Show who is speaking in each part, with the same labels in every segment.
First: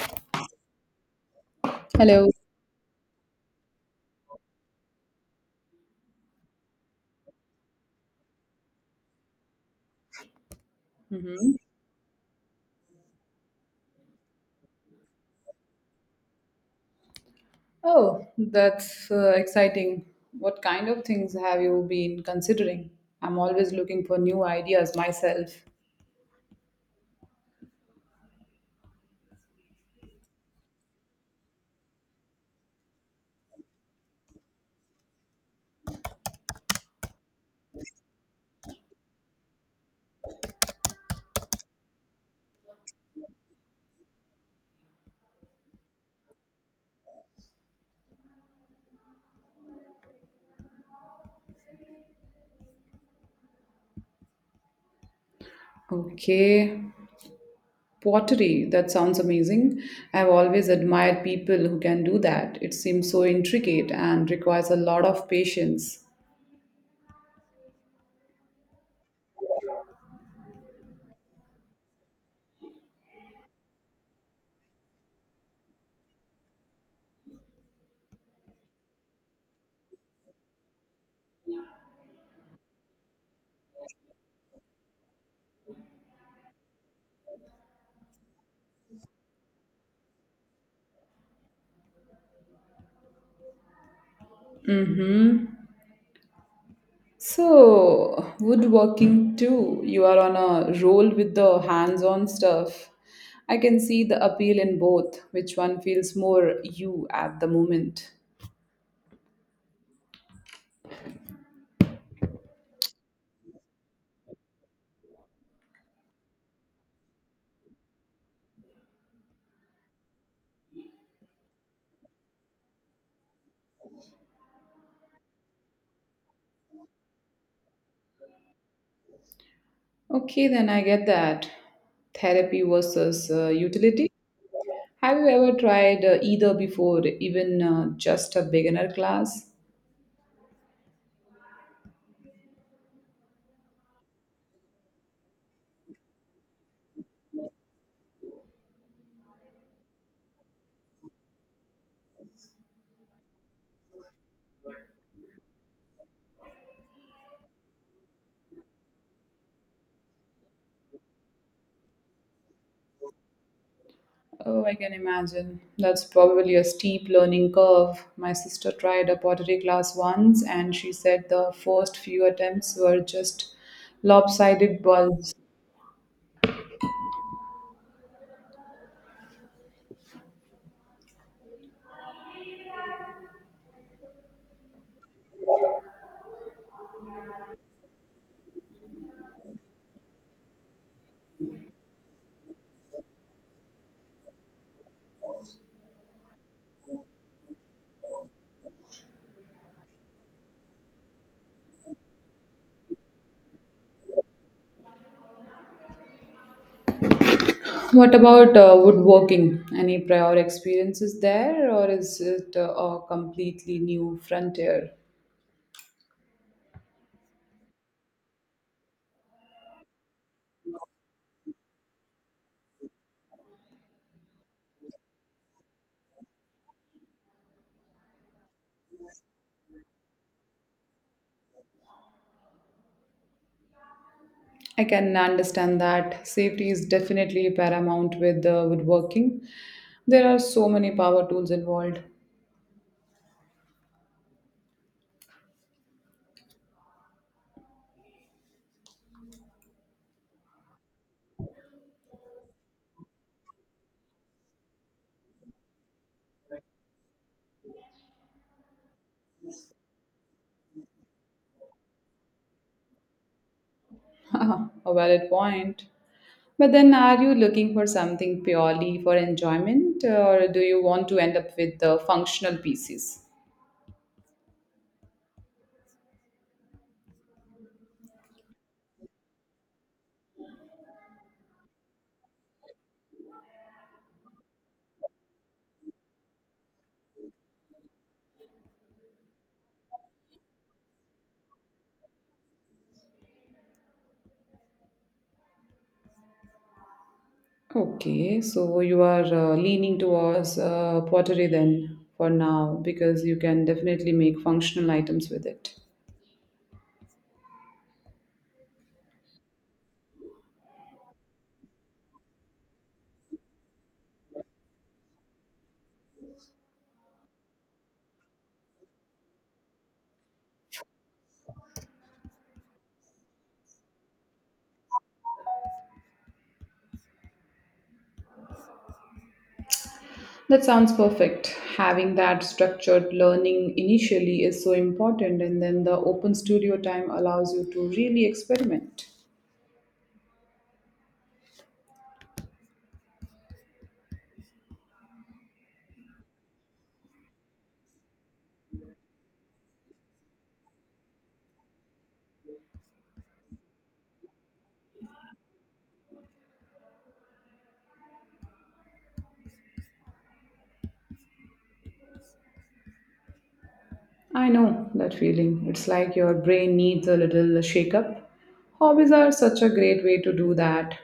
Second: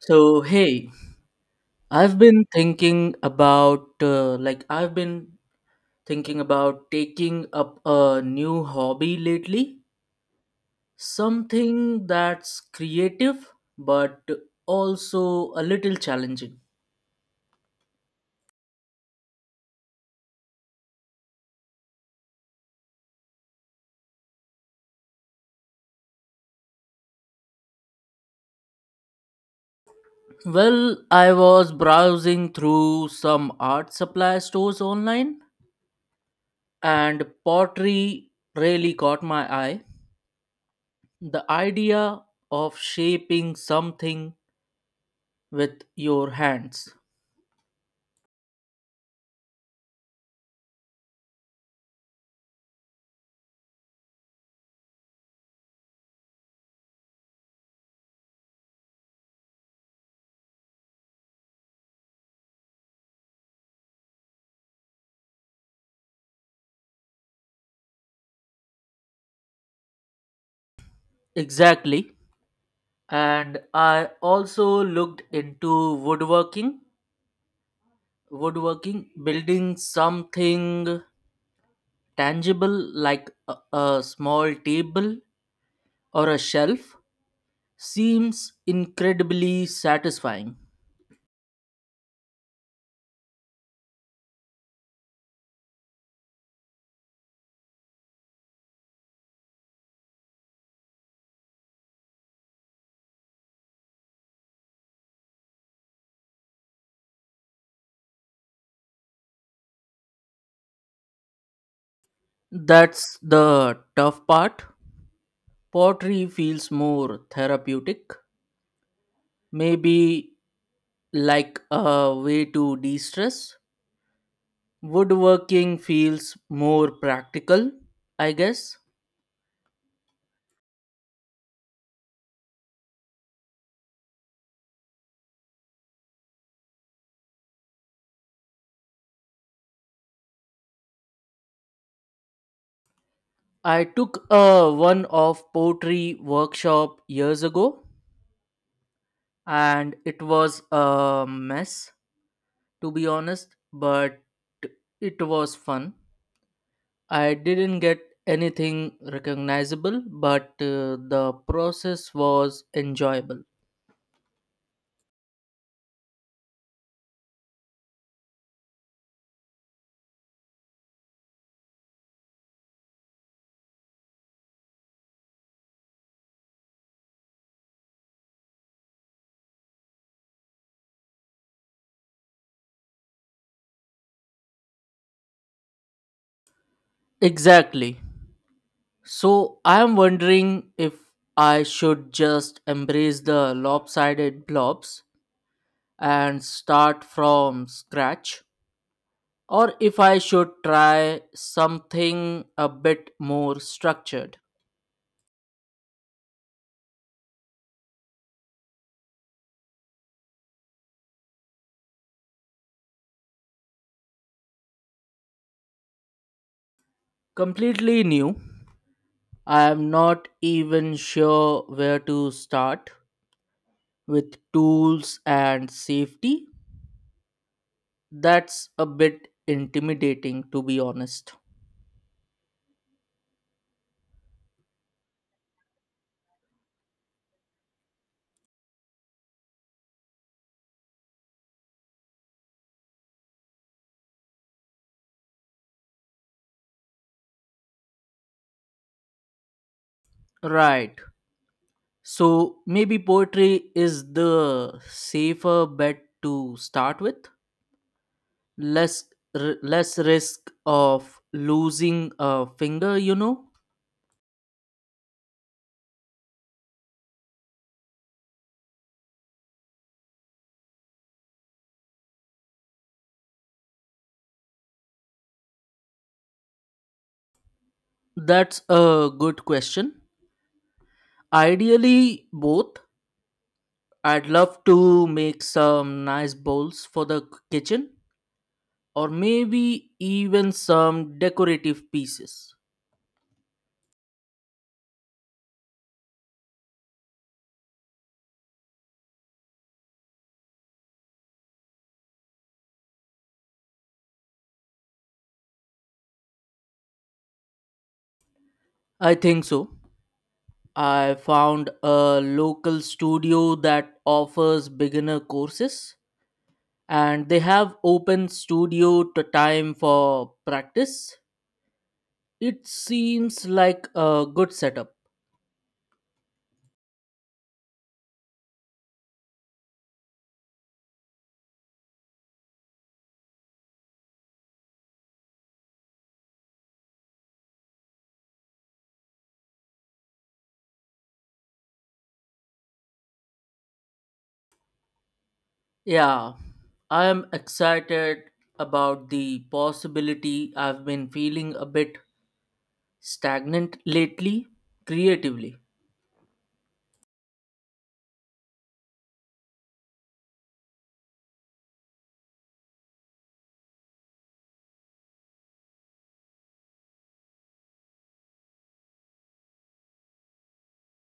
Speaker 1: So, hey, I've
Speaker 2: Hello.
Speaker 1: been thinking about like I've been thinking about taking up a new hobby lately,
Speaker 2: hmm
Speaker 1: something that's creative but also a little challenging.
Speaker 2: Oh, that's exciting. What kind of things have you been considering? I'm always looking for new ideas myself.
Speaker 1: Well, I was browsing through some art supply stores online and pottery really caught my eye. The idea of shaping something with your hands.
Speaker 2: Okay, pottery. That sounds amazing. I've always admired people who can do that. It seems so intricate and requires a lot of patience.
Speaker 1: Exactly, and I also looked into woodworking, building something tangible like a small table or a shelf seems incredibly satisfying.
Speaker 2: Mm-hmm. So, woodworking too. You are on a roll with the hands on stuff. I can see the appeal in both. Which one feels more you at the moment?
Speaker 1: That's the tough part. Pottery feels more therapeutic, maybe, like a way to de-stress. Woodworking feels more practical, I guess.
Speaker 2: Okay, then I get that. Therapy versus utility. Have you ever tried either before, even just a beginner class?
Speaker 1: I took a one off poetry workshop years ago and it was a mess, to be honest, but it was fun. I didn't get anything recognizable, but the process was enjoyable.
Speaker 2: Oh, I can imagine. That's probably a steep learning curve. My sister tried a pottery class once and she said the first few attempts were just lopsided bulbs.
Speaker 1: Exactly. So I am wondering if I should just embrace the lopsided blobs and start from scratch, or if I should try something a bit more structured.
Speaker 2: What about woodworking? Any prior experiences there or is it a completely new frontier?
Speaker 1: Completely new. I am not even sure where to start with tools and safety. That's a bit intimidating, to be honest.
Speaker 2: I can understand that safety is definitely paramount with woodworking. There are so many power tools involved.
Speaker 1: Right. So maybe poetry is the safer bet to start with. Less less risk of losing a finger, you know.
Speaker 2: Ah, a valid point. But then, are you looking for something purely for enjoyment, or do you want to end up with the functional pieces?
Speaker 1: That's a good question. Ideally, both. I'd love to make some nice bowls for the kitchen, or maybe even some decorative pieces.
Speaker 2: Okay, so you are leaning towards pottery then for now because you can definitely make functional items with it.
Speaker 1: I think so. I found a local studio that offers beginner courses and they have open studio to time for practice. It seems like a good setup.
Speaker 2: That sounds perfect. Having that structured learning initially is so important, and then the open studio time allows you to really experiment.
Speaker 1: Yeah, I am excited about the possibility. I've been feeling a bit stagnant lately, creatively.
Speaker 2: I know that feeling. It's like your brain needs a little shakeup. Hobbies are such a great way to do that.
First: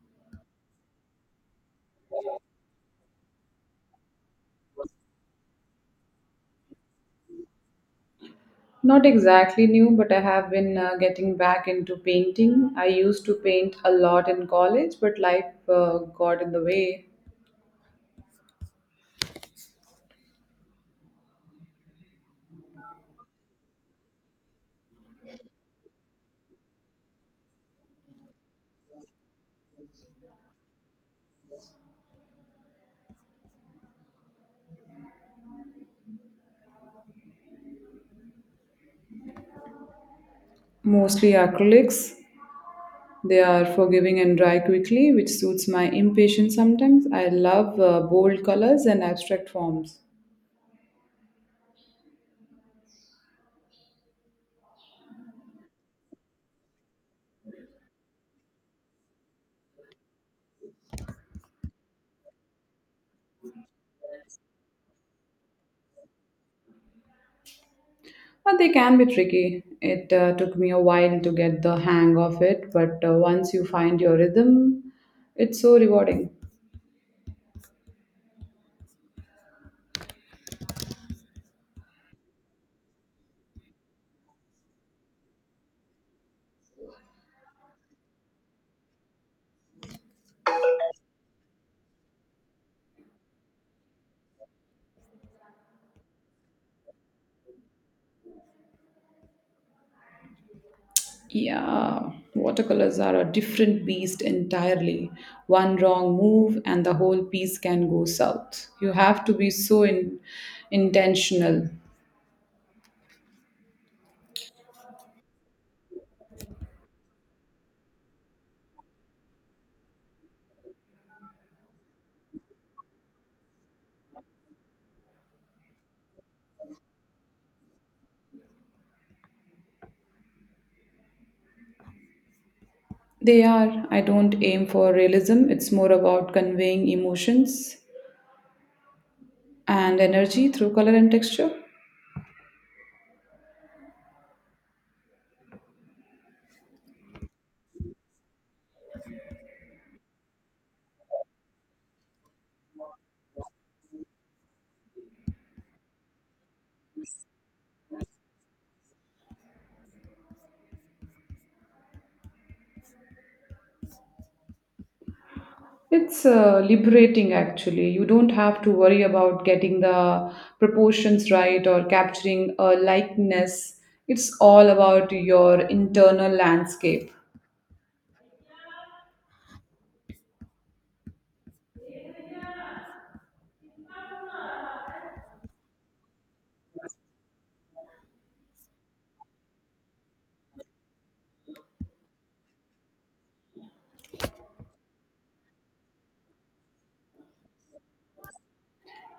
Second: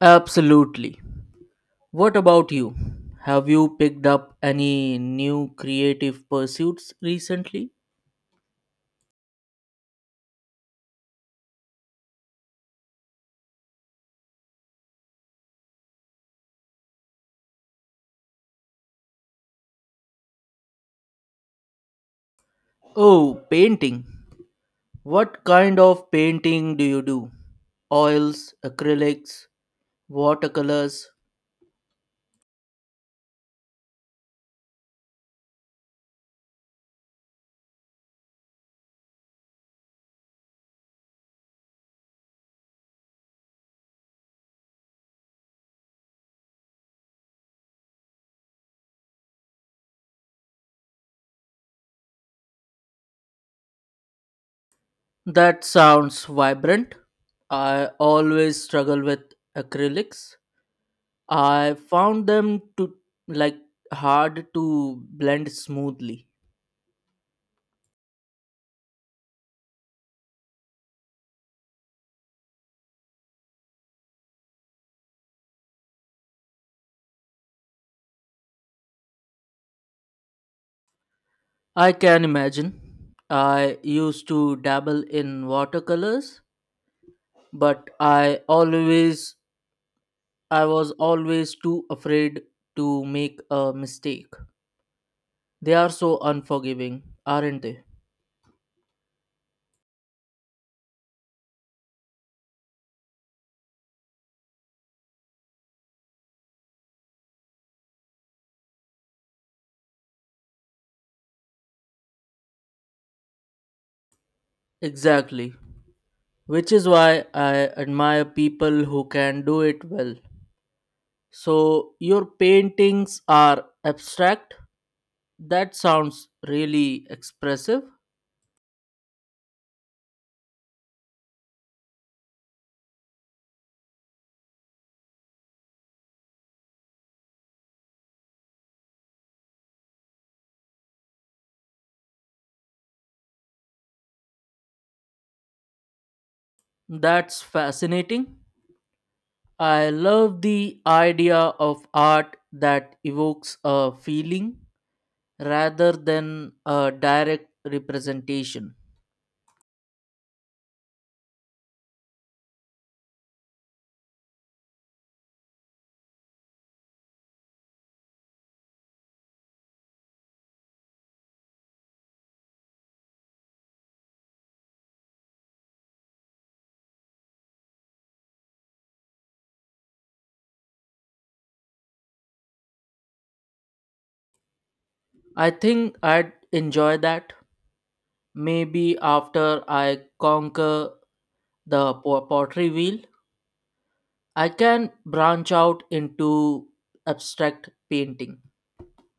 Speaker 1: Absolutely. What about you? Have you picked up any new creative pursuits recently?
Speaker 2: Not exactly new, but I have been getting back into painting. I used to paint a lot in college, but life got in the way.
Speaker 1: Oh, painting. What kind of painting do you do? Oils, acrylics, watercolors?
Speaker 2: Mostly acrylics. They are forgiving and dry quickly, which suits my impatience sometimes. I love bold colors and abstract forms.
Speaker 1: That sounds vibrant. I always struggle with acrylics. I found them to, like, hard to blend smoothly.
Speaker 2: But they can be tricky. It took me a while to get the hang of it, but once you find your rhythm, it's so rewarding.
Speaker 1: I can imagine. I used to dabble in watercolors, but I was always too afraid to make a mistake. They are so unforgiving, aren't they?
Speaker 2: Yeah, watercolors are a different beast entirely. One wrong move, and the whole piece can go south. You have to be intentional.
Speaker 1: Exactly. Which is why I admire people who can do it well. So your paintings are abstract? That sounds really expressive.
Speaker 2: They are. I don't aim for realism, it's more about conveying emotions and energy through color and texture.
Speaker 1: That's fascinating. I love the idea of art that evokes a feeling rather than a direct representation.
Speaker 2: It's liberating actually. You don't have to worry about getting the proportions right or capturing a likeness. It's all about your internal landscape.
Speaker 1: I think I'd enjoy that. Maybe after I conquer the pottery wheel, I can branch out into abstract painting.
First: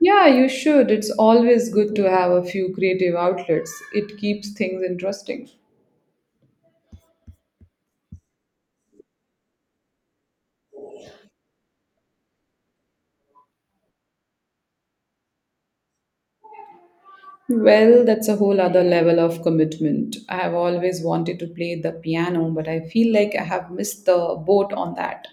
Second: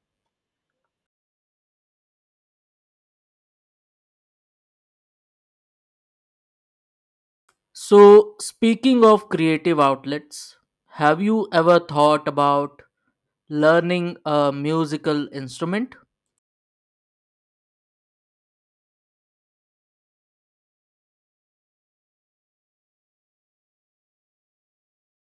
Speaker 2: Yeah, you should. It's always good to have a few creative outlets, it keeps things interesting.
Speaker 1: So, speaking of creative outlets, have you ever thought about learning a musical instrument?
Speaker 2: Well, that's a whole other level of commitment. I have always wanted to play the piano, but I feel like I have missed the boat on that.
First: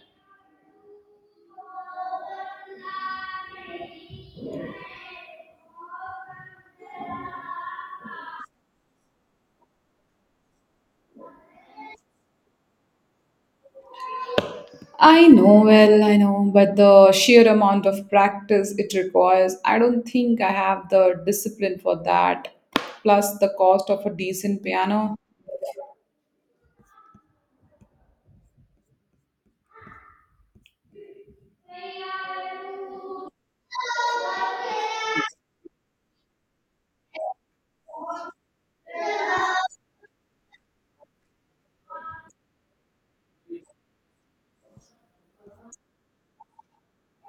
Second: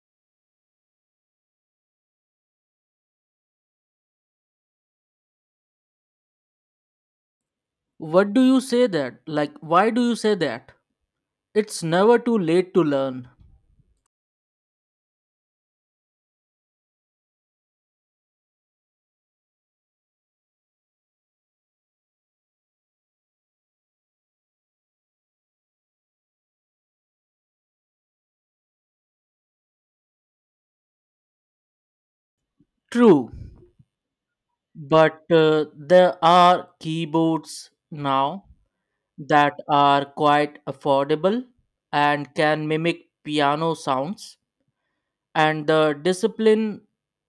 Speaker 1: What do you say that? Like, why do you say that? It's never too late to learn.
Speaker 2: I know, well, I know, but the sheer amount of practice it requires, I don't think I have the discipline for that. Plus, the cost of a decent piano.
Speaker 1: True, but there are keyboards now that are quite affordable and can mimic piano sounds. And the discipline,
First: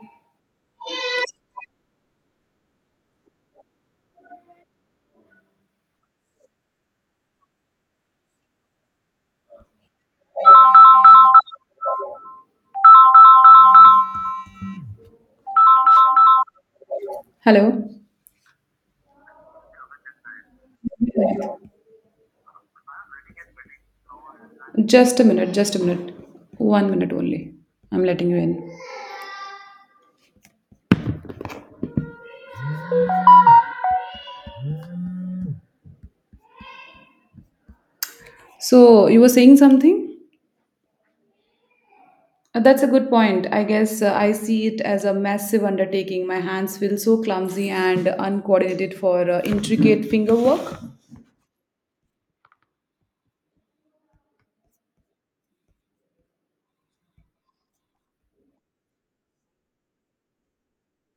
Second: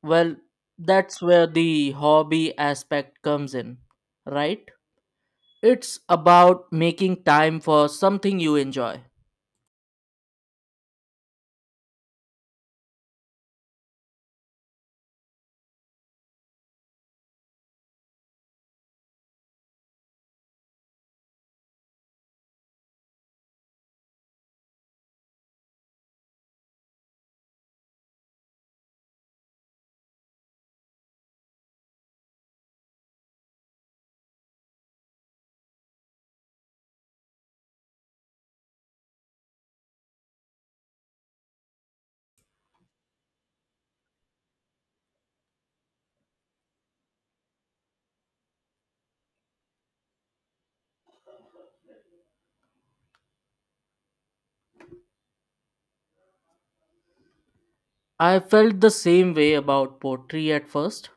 Speaker 1: well, that's where the hobby aspect comes in, right? It's about making time for something you enjoy.
Speaker 2: Hello? Just a minute, just a minute. 1 minute only. I'm letting you in. So, you were saying something? That's a good point. I guess I see it as a massive undertaking. My hands feel so clumsy and uncoordinated for intricate finger work.
Speaker 1: I felt the same way about poetry at first,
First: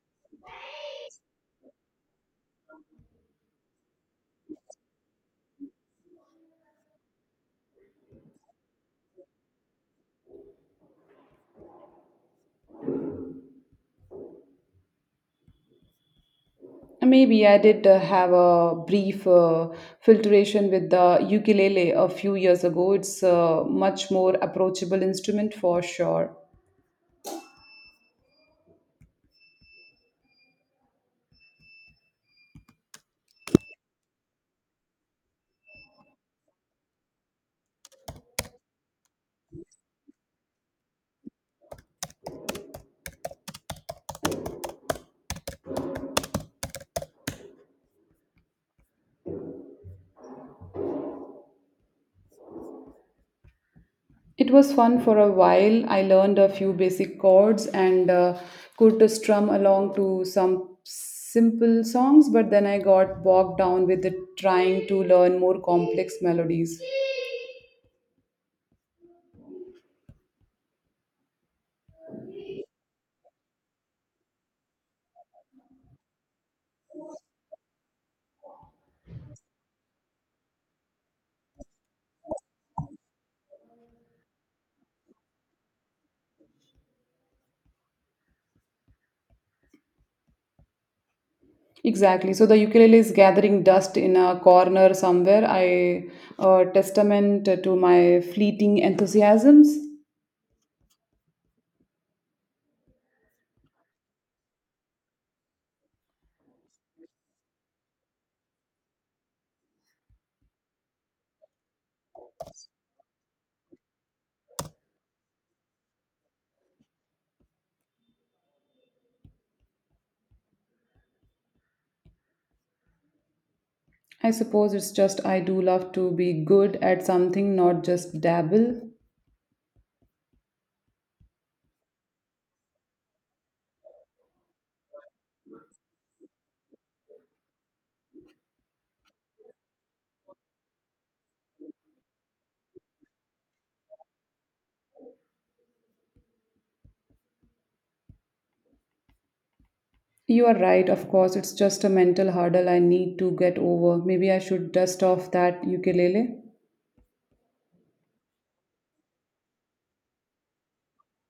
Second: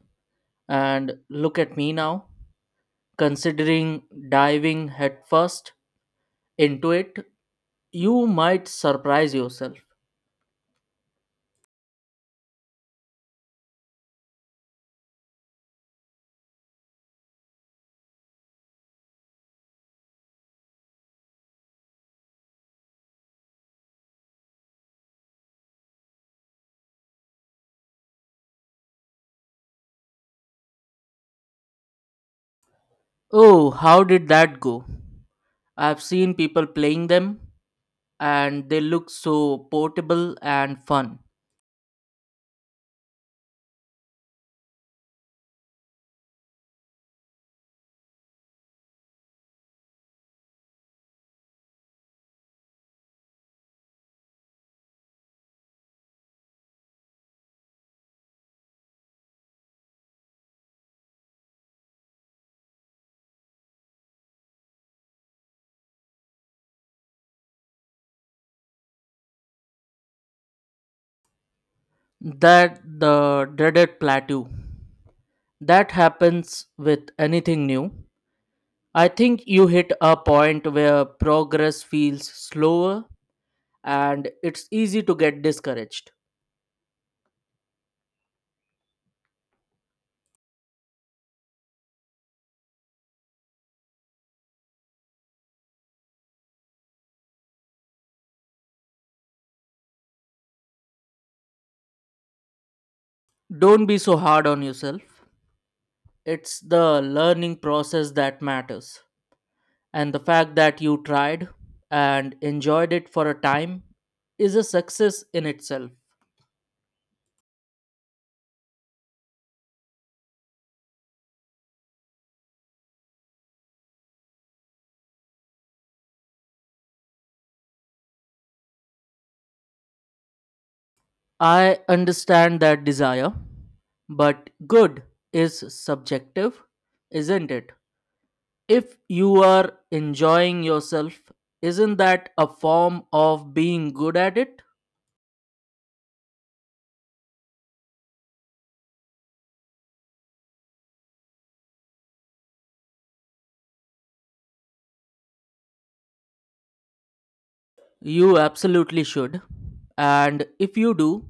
Speaker 1: and look at me now, considering diving headfirst into it. You might surprise yourself.
Speaker 2: Maybe I did have a brief filtration with the ukulele a few years ago. It's a much more approachable instrument for sure.
Speaker 1: Oh, how did that go? I've seen people playing them and they look so portable and fun.
Speaker 2: It was fun for a while. I learned a few basic chords and could strum along to some simple songs, but then I got bogged down with the trying to learn more complex melodies.
Speaker 1: That the dreaded plateau. That happens with anything new. I think you hit a point where progress feels slower and it's easy to get discouraged.
Speaker 2: Exactly. So the ukulele is gathering dust in a corner somewhere. I testament to my fleeting enthusiasms.
Speaker 1: Don't be so hard on yourself. It's the learning process that matters. And the fact that you tried and enjoyed it for a time is a success in itself.
Speaker 2: I suppose it's just I do love to be good at something, not just dabble.
Speaker 1: I understand that desire, but good is subjective, isn't it? If you are enjoying yourself, isn't that a form of being good at it?
Speaker 2: You are right, of course. It's just a mental hurdle I need to get over. Maybe I should dust off that ukulele.
Speaker 1: You absolutely should. And if you do,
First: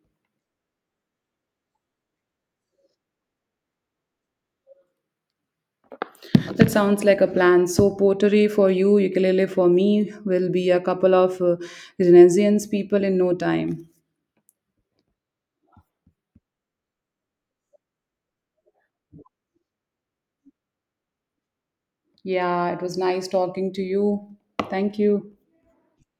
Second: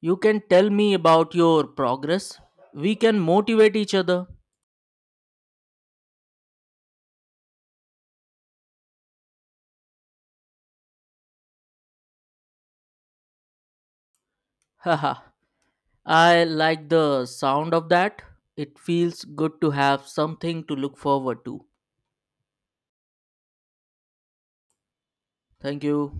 Speaker 1: you can tell me about your progress. We can motivate each other.
Speaker 2: That sounds like a plan. So pottery for you, ukulele for me will be a couple of Renaissance people in no time.
Speaker 1: Haha, I like the sound of that. It feels good to have something to look forward to.
Speaker 2: Yeah, it was nice talking to you. Thank you.
Speaker 1: Thank you.